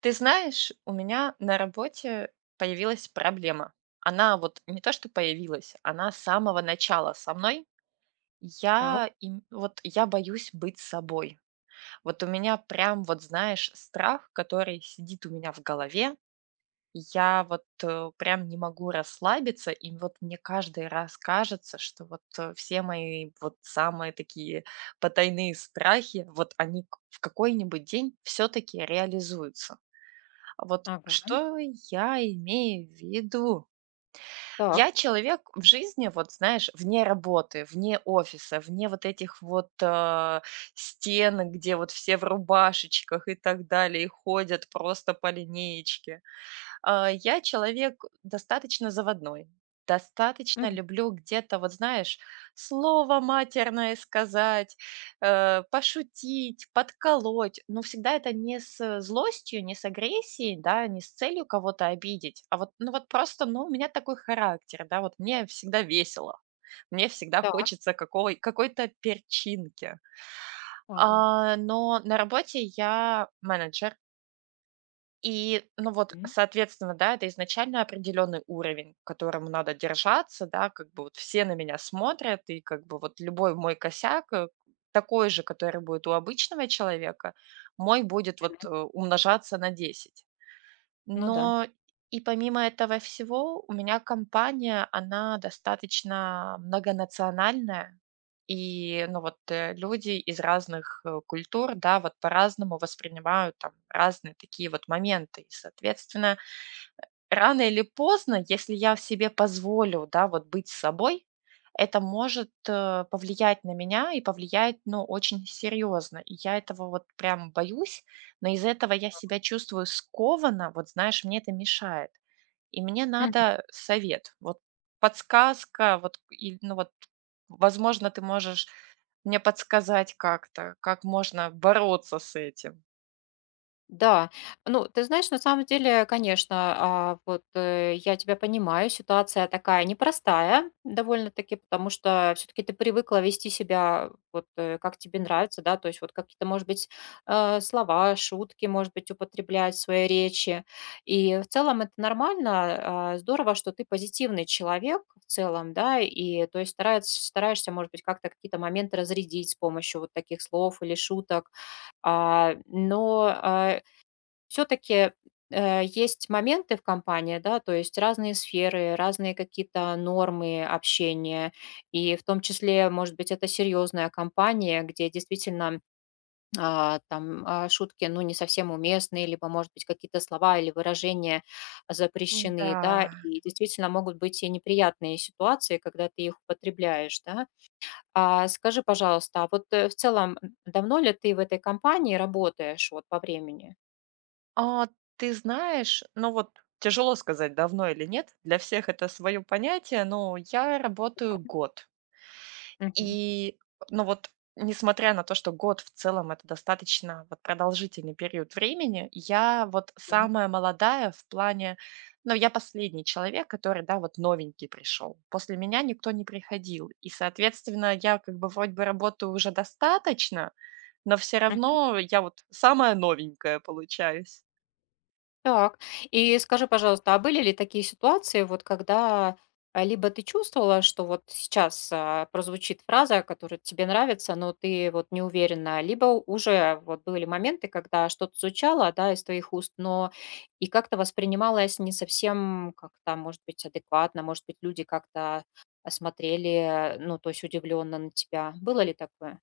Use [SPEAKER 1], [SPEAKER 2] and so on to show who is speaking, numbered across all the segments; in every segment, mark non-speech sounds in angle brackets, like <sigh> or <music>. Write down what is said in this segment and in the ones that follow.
[SPEAKER 1] Ты знаешь, у меня на работе появилась проблема. Она вот не то, что появилась, она с самого начала со мной.
[SPEAKER 2] Так,
[SPEAKER 1] Вот я боюсь быть собой. Вот у меня прям вот знаешь страх, который сидит у меня в голове. Я вот прям не могу расслабиться, и вот мне каждый раз кажется, что вот все мои вот самые такие потайные страхи, вот они в какой-нибудь день все-таки реализуются. Вот
[SPEAKER 2] ага.
[SPEAKER 1] что я имею в виду?
[SPEAKER 2] Так.
[SPEAKER 1] Я человек в жизни, вот знаешь, вне работы, вне офиса, вне вот этих вот стен, где вот все в рубашечках и так далее, и ходят просто по линеечке. Я человек достаточно заводной, достаточно
[SPEAKER 2] Мгм.
[SPEAKER 1] люблю где-то, вот знаешь, слово матерное сказать, пошутить, подколоть, но всегда это не с злостью, не с агрессией, да, не с целью кого-то обидеть, а вот, ну вот просто, ну, у меня такой характер, да, вот мне всегда весело, мне всегда
[SPEAKER 2] Так,
[SPEAKER 1] хочется какой-то перчинки.
[SPEAKER 2] ага.
[SPEAKER 1] Но на работе я менеджер, и, ну вот,
[SPEAKER 2] М.
[SPEAKER 1] соответственно, да, это изначально определенный уровень, к которому надо держаться, да, как бы вот все на меня смотрят, и как бы вот любой мой косяк, такой же, который будет у обычного человека, мой будет вот умножаться на 10.
[SPEAKER 2] Ну да.
[SPEAKER 1] Но и помимо этого всего, у меня компания, она достаточно многонациональная, и, ну, вот, люди из разных, культур, да, вот по-разному воспринимают там разные такие вот моменты. И, соответственно, рано или поздно, если я себе позволю, да, вот быть собой, это может, повлиять на меня и повлиять, ну, очень серьезно. И я этого вот прям боюсь, но из-за этого я себя чувствую скованно, вот знаешь, мне это мешает. И мне надо совет, вот подсказка, вот, и, ну, вот, возможно, ты можешь мне подсказать как-то, как можно бороться с этим?
[SPEAKER 2] Да, ну, ты знаешь, на самом деле, конечно, я тебя понимаю, ситуация такая непростая довольно-таки, потому что все-таки ты привыкла вести себя как тебе нравится, да, то есть вот какие-то, может быть, слова, шутки, может быть, употреблять в своей речи. И в целом это нормально, здорово, что ты позитивный человек в целом, да, и то есть стараешься, может быть, как-то какие-то моменты разрядить с помощью вот таких слов или шуток. А, но а, все-таки есть моменты в компании, да, то есть разные сферы, разные какие-то нормы общения, и в том числе, может быть, это серьезная компания, где действительно шутки, ну, не совсем уместные, либо, может быть, какие-то слова или выражения запрещены, да,
[SPEAKER 1] Да.
[SPEAKER 2] и действительно могут быть и неприятные ситуации, когда ты их употребляешь, да. Скажи, пожалуйста, в целом давно ли ты в этой компании работаешь вот по времени?
[SPEAKER 1] А, ты знаешь, ну вот тяжело сказать, давно или нет. Для всех это свое понятие, но я работаю год.
[SPEAKER 2] Мгм.
[SPEAKER 1] И, ну вот, несмотря на то, что год в целом это достаточно вот продолжительный период времени, я вот самая молодая в плане, ну, я последний человек, который, да, вот новенький пришел. После меня никто не приходил. И, соответственно, я как бы вроде бы работаю уже достаточно, но все
[SPEAKER 2] Так.
[SPEAKER 1] равно я вот самая новенькая получаюсь.
[SPEAKER 2] Так. И скажи, пожалуйста, а были ли такие ситуации, вот когда, либо ты чувствовала, что вот сейчас, прозвучит фраза, которая тебе нравится, но ты вот не уверена, либо уже вот были моменты, когда что-то звучало, да, из твоих уст, но и как-то воспринималось не совсем как-то, может быть, адекватно, может быть, люди как-то, смотрели, ну, то есть удивленно на тебя. Было ли такое?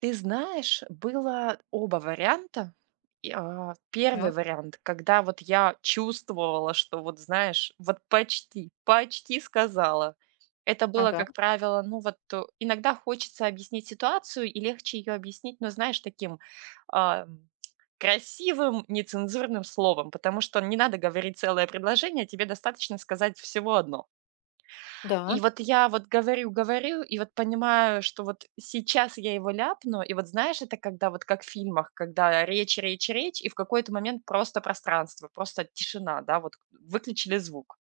[SPEAKER 1] Ты знаешь, было оба варианта. И, первый
[SPEAKER 2] Так.
[SPEAKER 1] вариант, когда вот я чувствовала, что вот, знаешь, вот почти, почти сказала. Это было,
[SPEAKER 2] Ага.
[SPEAKER 1] как правило, ну вот иногда хочется объяснить ситуацию и легче ее объяснить, но знаешь, таким а, красивым, нецензурным словом, потому что не надо говорить целое предложение, тебе достаточно сказать всего одно.
[SPEAKER 2] Да.
[SPEAKER 1] И вот я вот говорю, и вот понимаю, что вот сейчас я его ляпну. И вот знаешь, это когда вот как в фильмах, когда речь, и в какой-то момент просто пространство, просто тишина, да, вот выключили звук.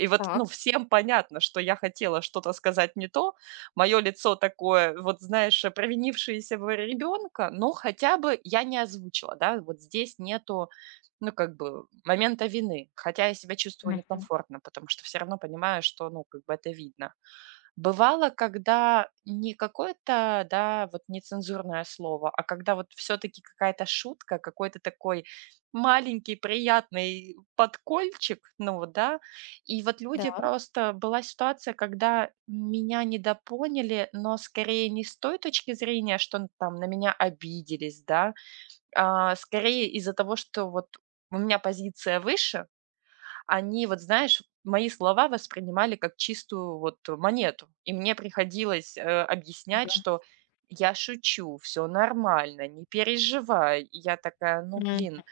[SPEAKER 1] И вот, ну,
[SPEAKER 2] Так.
[SPEAKER 1] всем понятно, что я хотела что-то сказать не то. Мое лицо такое, вот знаешь, провинившееся в ребенка, но хотя бы я не озвучила, да, вот здесь нету, ну, как бы, момента вины. Хотя я себя чувствую
[SPEAKER 2] Мгм.
[SPEAKER 1] некомфортно, потому что все равно понимаю, что, ну, как бы это видно. Бывало, когда не какое-то, да, вот нецензурное слово, а когда вот все-таки какая-то шутка, какой-то такой маленький приятный подкольчик, ну вот, да, и вот
[SPEAKER 2] Да.
[SPEAKER 1] люди просто. Была ситуация, когда меня недопоняли, но скорее не с той точки зрения, что там на меня обиделись, да, а скорее из-за того, что вот у меня позиция выше, они, вот знаешь, мои слова воспринимали как чистую вот монету. И мне приходилось, объяснять,
[SPEAKER 2] Да.
[SPEAKER 1] что я шучу, все нормально, не переживай. И я такая: "Ну, блин,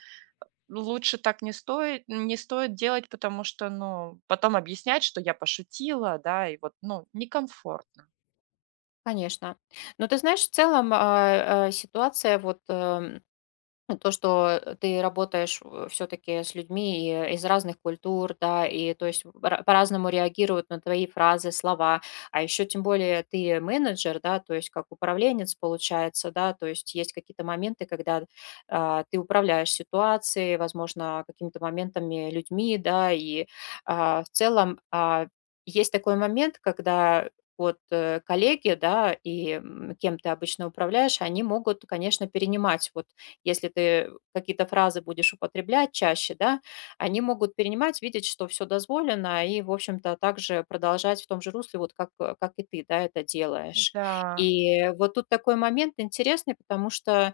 [SPEAKER 1] ну, лучше так не стоит делать, потому что, ну, потом объяснять, что я пошутила, да, и вот, ну, некомфортно".
[SPEAKER 2] Конечно. Но ты знаешь, в целом, а, ситуация вот, ну, то, что, ты работаешь, все таки с людьми, из разных культур, да, и то есть ра по-разному реагируют на твои фразы, слова. А еще тем более ты менеджер, да, то есть как управленец получается, да, то есть есть какие-то моменты, когда, ты управляешь ситуацией, возможно, какими-то моментами, людьми, да. И в целом, есть такой момент, когда коллеги, да, кем ты обычно управляешь, они могут, конечно, перенимать вот если ты какие-то фразы будешь употреблять чаще, да, они могут перенимать, видеть, что все дозволено, и, в общем-то, также продолжать в том же русле, как и ты, да, это делаешь.
[SPEAKER 1] Да.
[SPEAKER 2] И вот тут такой момент интересный, потому что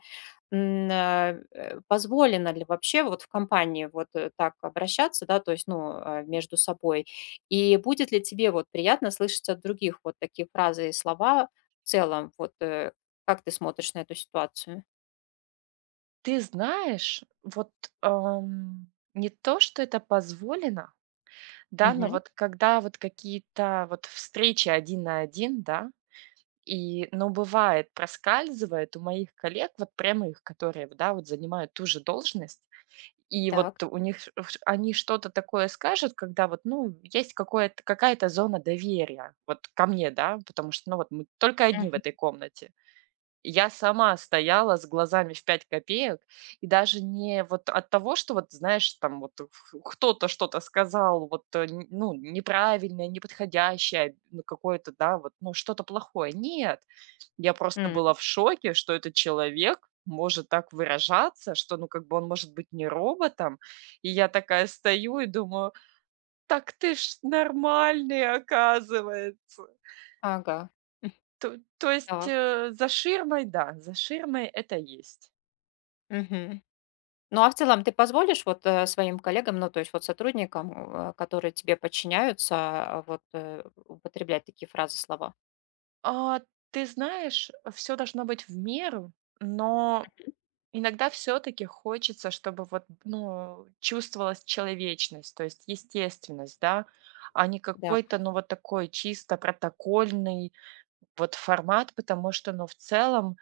[SPEAKER 2] позволено ли вообще в компании так обращаться, да, то есть, между собой, и будет ли тебе вот приятно слышать от других вот такие фразы и слова в целом, как ты смотришь на эту ситуацию?
[SPEAKER 1] Ты знаешь, вот, ам, не то, что это позволено, да, но вот когда вот какие-то вот встречи один на один, да. И, ну, бывает, проскальзывает у моих коллег, вот прямо их, которые, да, вот занимают ту же должность, и
[SPEAKER 2] Так.
[SPEAKER 1] вот у них, они что-то такое скажут, когда вот, ну, есть какое-то, какая-то зона доверия вот ко мне, да, потому что, ну, вот мы только одни в
[SPEAKER 2] Мгм.
[SPEAKER 1] этой комнате. Я сама стояла с глазами в 5 копеек, и даже не вот от того, что вот, знаешь, там вот ф кто-то что-то сказал, вот, э, н ну, неправильное, неподходящее, ну, какое-то, да, вот, ну, что-то плохое. Нет, я просто
[SPEAKER 2] М.
[SPEAKER 1] была в шоке, что этот человек может так выражаться, что, ну, как бы он может быть не роботом. И я такая стою и думаю: "Так ты ж нормальный, оказывается".
[SPEAKER 2] Ага. М.
[SPEAKER 1] То есть,
[SPEAKER 2] Так.
[SPEAKER 1] за ширмой, да, за ширмой это есть.
[SPEAKER 2] Мгм. Ну, а в целом ты позволишь своим коллегам, ну, то есть вот сотрудникам, которые тебе подчиняются, употреблять такие фразы, слова?
[SPEAKER 1] А, ты знаешь, все должно быть в меру, но иногда все таки хочется, чтобы вот, ну, чувствовалась человечность, то есть естественность, да, а не
[SPEAKER 2] Да.
[SPEAKER 1] какой-то, ну, вот такой чисто протокольный вот формат, потому что, ну, в целом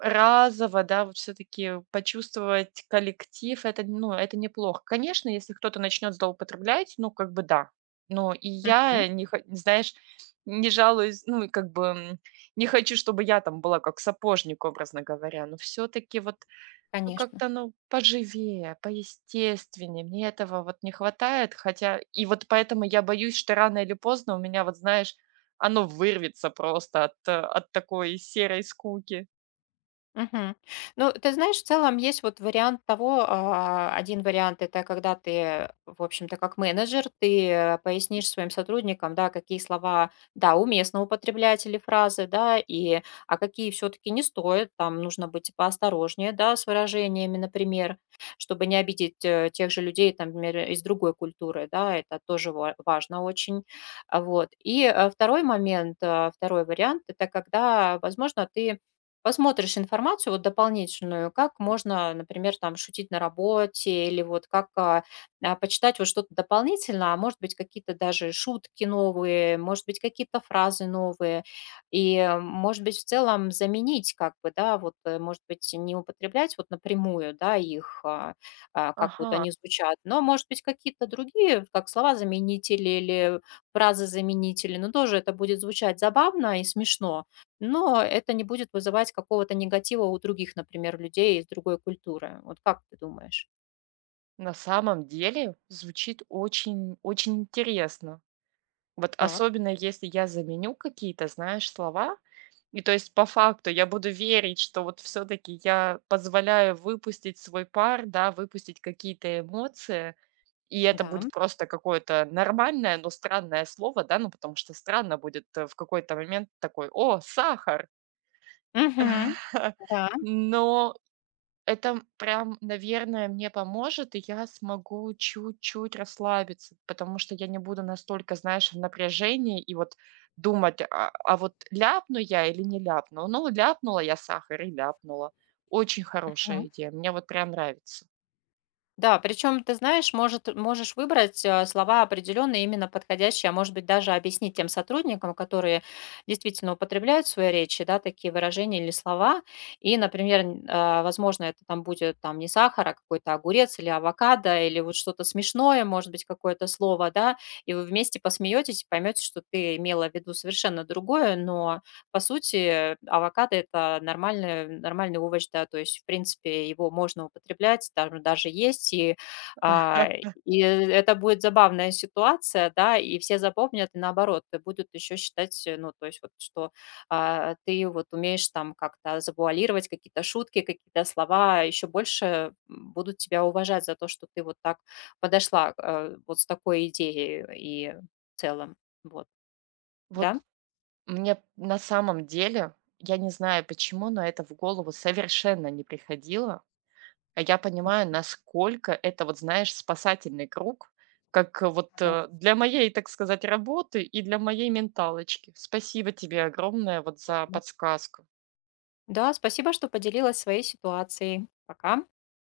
[SPEAKER 1] разово, да, вот все таки почувствовать коллектив- это, ну, это неплохо. Конечно, если кто-то начнет злоупотреблять, ну, как бы да. Но и
[SPEAKER 2] Мгм.
[SPEAKER 1] я не хо знаешь, не жалуюсь, ну, и как бы, не хочу, чтобы я там была как сапожник, образно говоря. Но все таки вот, ну,
[SPEAKER 2] Конечно.
[SPEAKER 1] как-то, ну, поживее, поестественнее. Мне этого вот не хватает, хотя и вот поэтому я боюсь, что рано или поздно у меня, вот знаешь, оно вырвется просто от такой серой скуки.
[SPEAKER 2] Мгм. Ну, ты знаешь, в целом есть вот вариант того, один вариант - это когда ты, в общем-то, как менеджер, ты пояснишь своим сотрудникам, да, какие слова, да, уместно употреблять или фразы, да, и, а какие все таки не стоит, там нужно быть поосторожнее, да, с выражениями, например, чтобы не обидеть, тех же людей, там, например, из другой культуры, да, это тоже ва важно очень. А, вот. 2 момент, 2 вариант - это когда, возможно, ты посмотришь информацию вот дополнительную, как можно, например, там шутить на работе или почитать вот что-то дополнительно, а может быть какие-то даже шутки новые, может быть какие-то фразы новые. Может быть в целом заменить как бы, да, может быть не употреблять вот напрямую, да, их, как вот
[SPEAKER 1] Ага.
[SPEAKER 2] они звучат, но может быть какие-то другие, как слова-заменители или фразы-заменители, но тоже это будет звучать забавно и смешно, но это не будет вызывать какого-то негатива у других, например, людей из другой культуры. Вот как ты думаешь?
[SPEAKER 1] На самом деле звучит очень очень интересно. Вот
[SPEAKER 2] Так,
[SPEAKER 1] особенно если я заменю какие-то, знаешь, слова. И то есть по факту я буду верить, что вот все-таки я позволяю выпустить свой пар, да, выпустить какие-то эмоции. И это
[SPEAKER 2] да.
[SPEAKER 1] будет просто какое-то нормальное, но странное слово, да, ну потому что странно будет в какой-то момент такой, о, сахар.
[SPEAKER 2] Мгм.
[SPEAKER 1] <laughs>
[SPEAKER 2] Да.
[SPEAKER 1] Но это, прям, наверное, мне поможет, и я смогу чуть-чуть расслабиться, потому что я не буду настолько, знаешь, в напряжении и вот думать: "А вот ляпну я или не ляпну?" Ну, ляпнула я сахар и ляпнула. Очень хорошая идея, мне вот прям нравится.
[SPEAKER 2] Да, причем, ты знаешь, может, можешь выбрать слова определенные, именно подходящие, а может быть, даже объяснить тем сотрудникам, которые действительно употребляют в своей речи, да, такие выражения или слова. И, например, возможно, это там будет там не сахар, а какой-то огурец или авокадо, или вот что-то смешное, может быть, какое-то слово, да, и вы вместе посмеетесь и поймете, что ты имела в виду совершенно другое, но по сути, авокадо - это нормальный овощ, да, то есть, в принципе, его можно употреблять, там даже есть, и, а, и это будет забавная ситуация, да, и все запомнят, и наоборот, и будут еще считать, ну, то есть вот, что, ты вот умеешь там как-то завуалировать какие-то шутки, какие-то слова, еще больше будут тебя уважать за то, что ты вот так подошла, вот с такой идеей и в целом. Вот,
[SPEAKER 1] Вот
[SPEAKER 2] да?
[SPEAKER 1] мне на самом деле, я не знаю почему, но это в голову совершенно не приходило. А я понимаю, насколько это, вот знаешь, спасательный круг, как, вот,
[SPEAKER 2] Ага.
[SPEAKER 1] для моей, так сказать, работы и для моей менталочки. Спасибо тебе огромное вот за подсказку.
[SPEAKER 2] Да, спасибо, что поделилась своей ситуацией. Пока.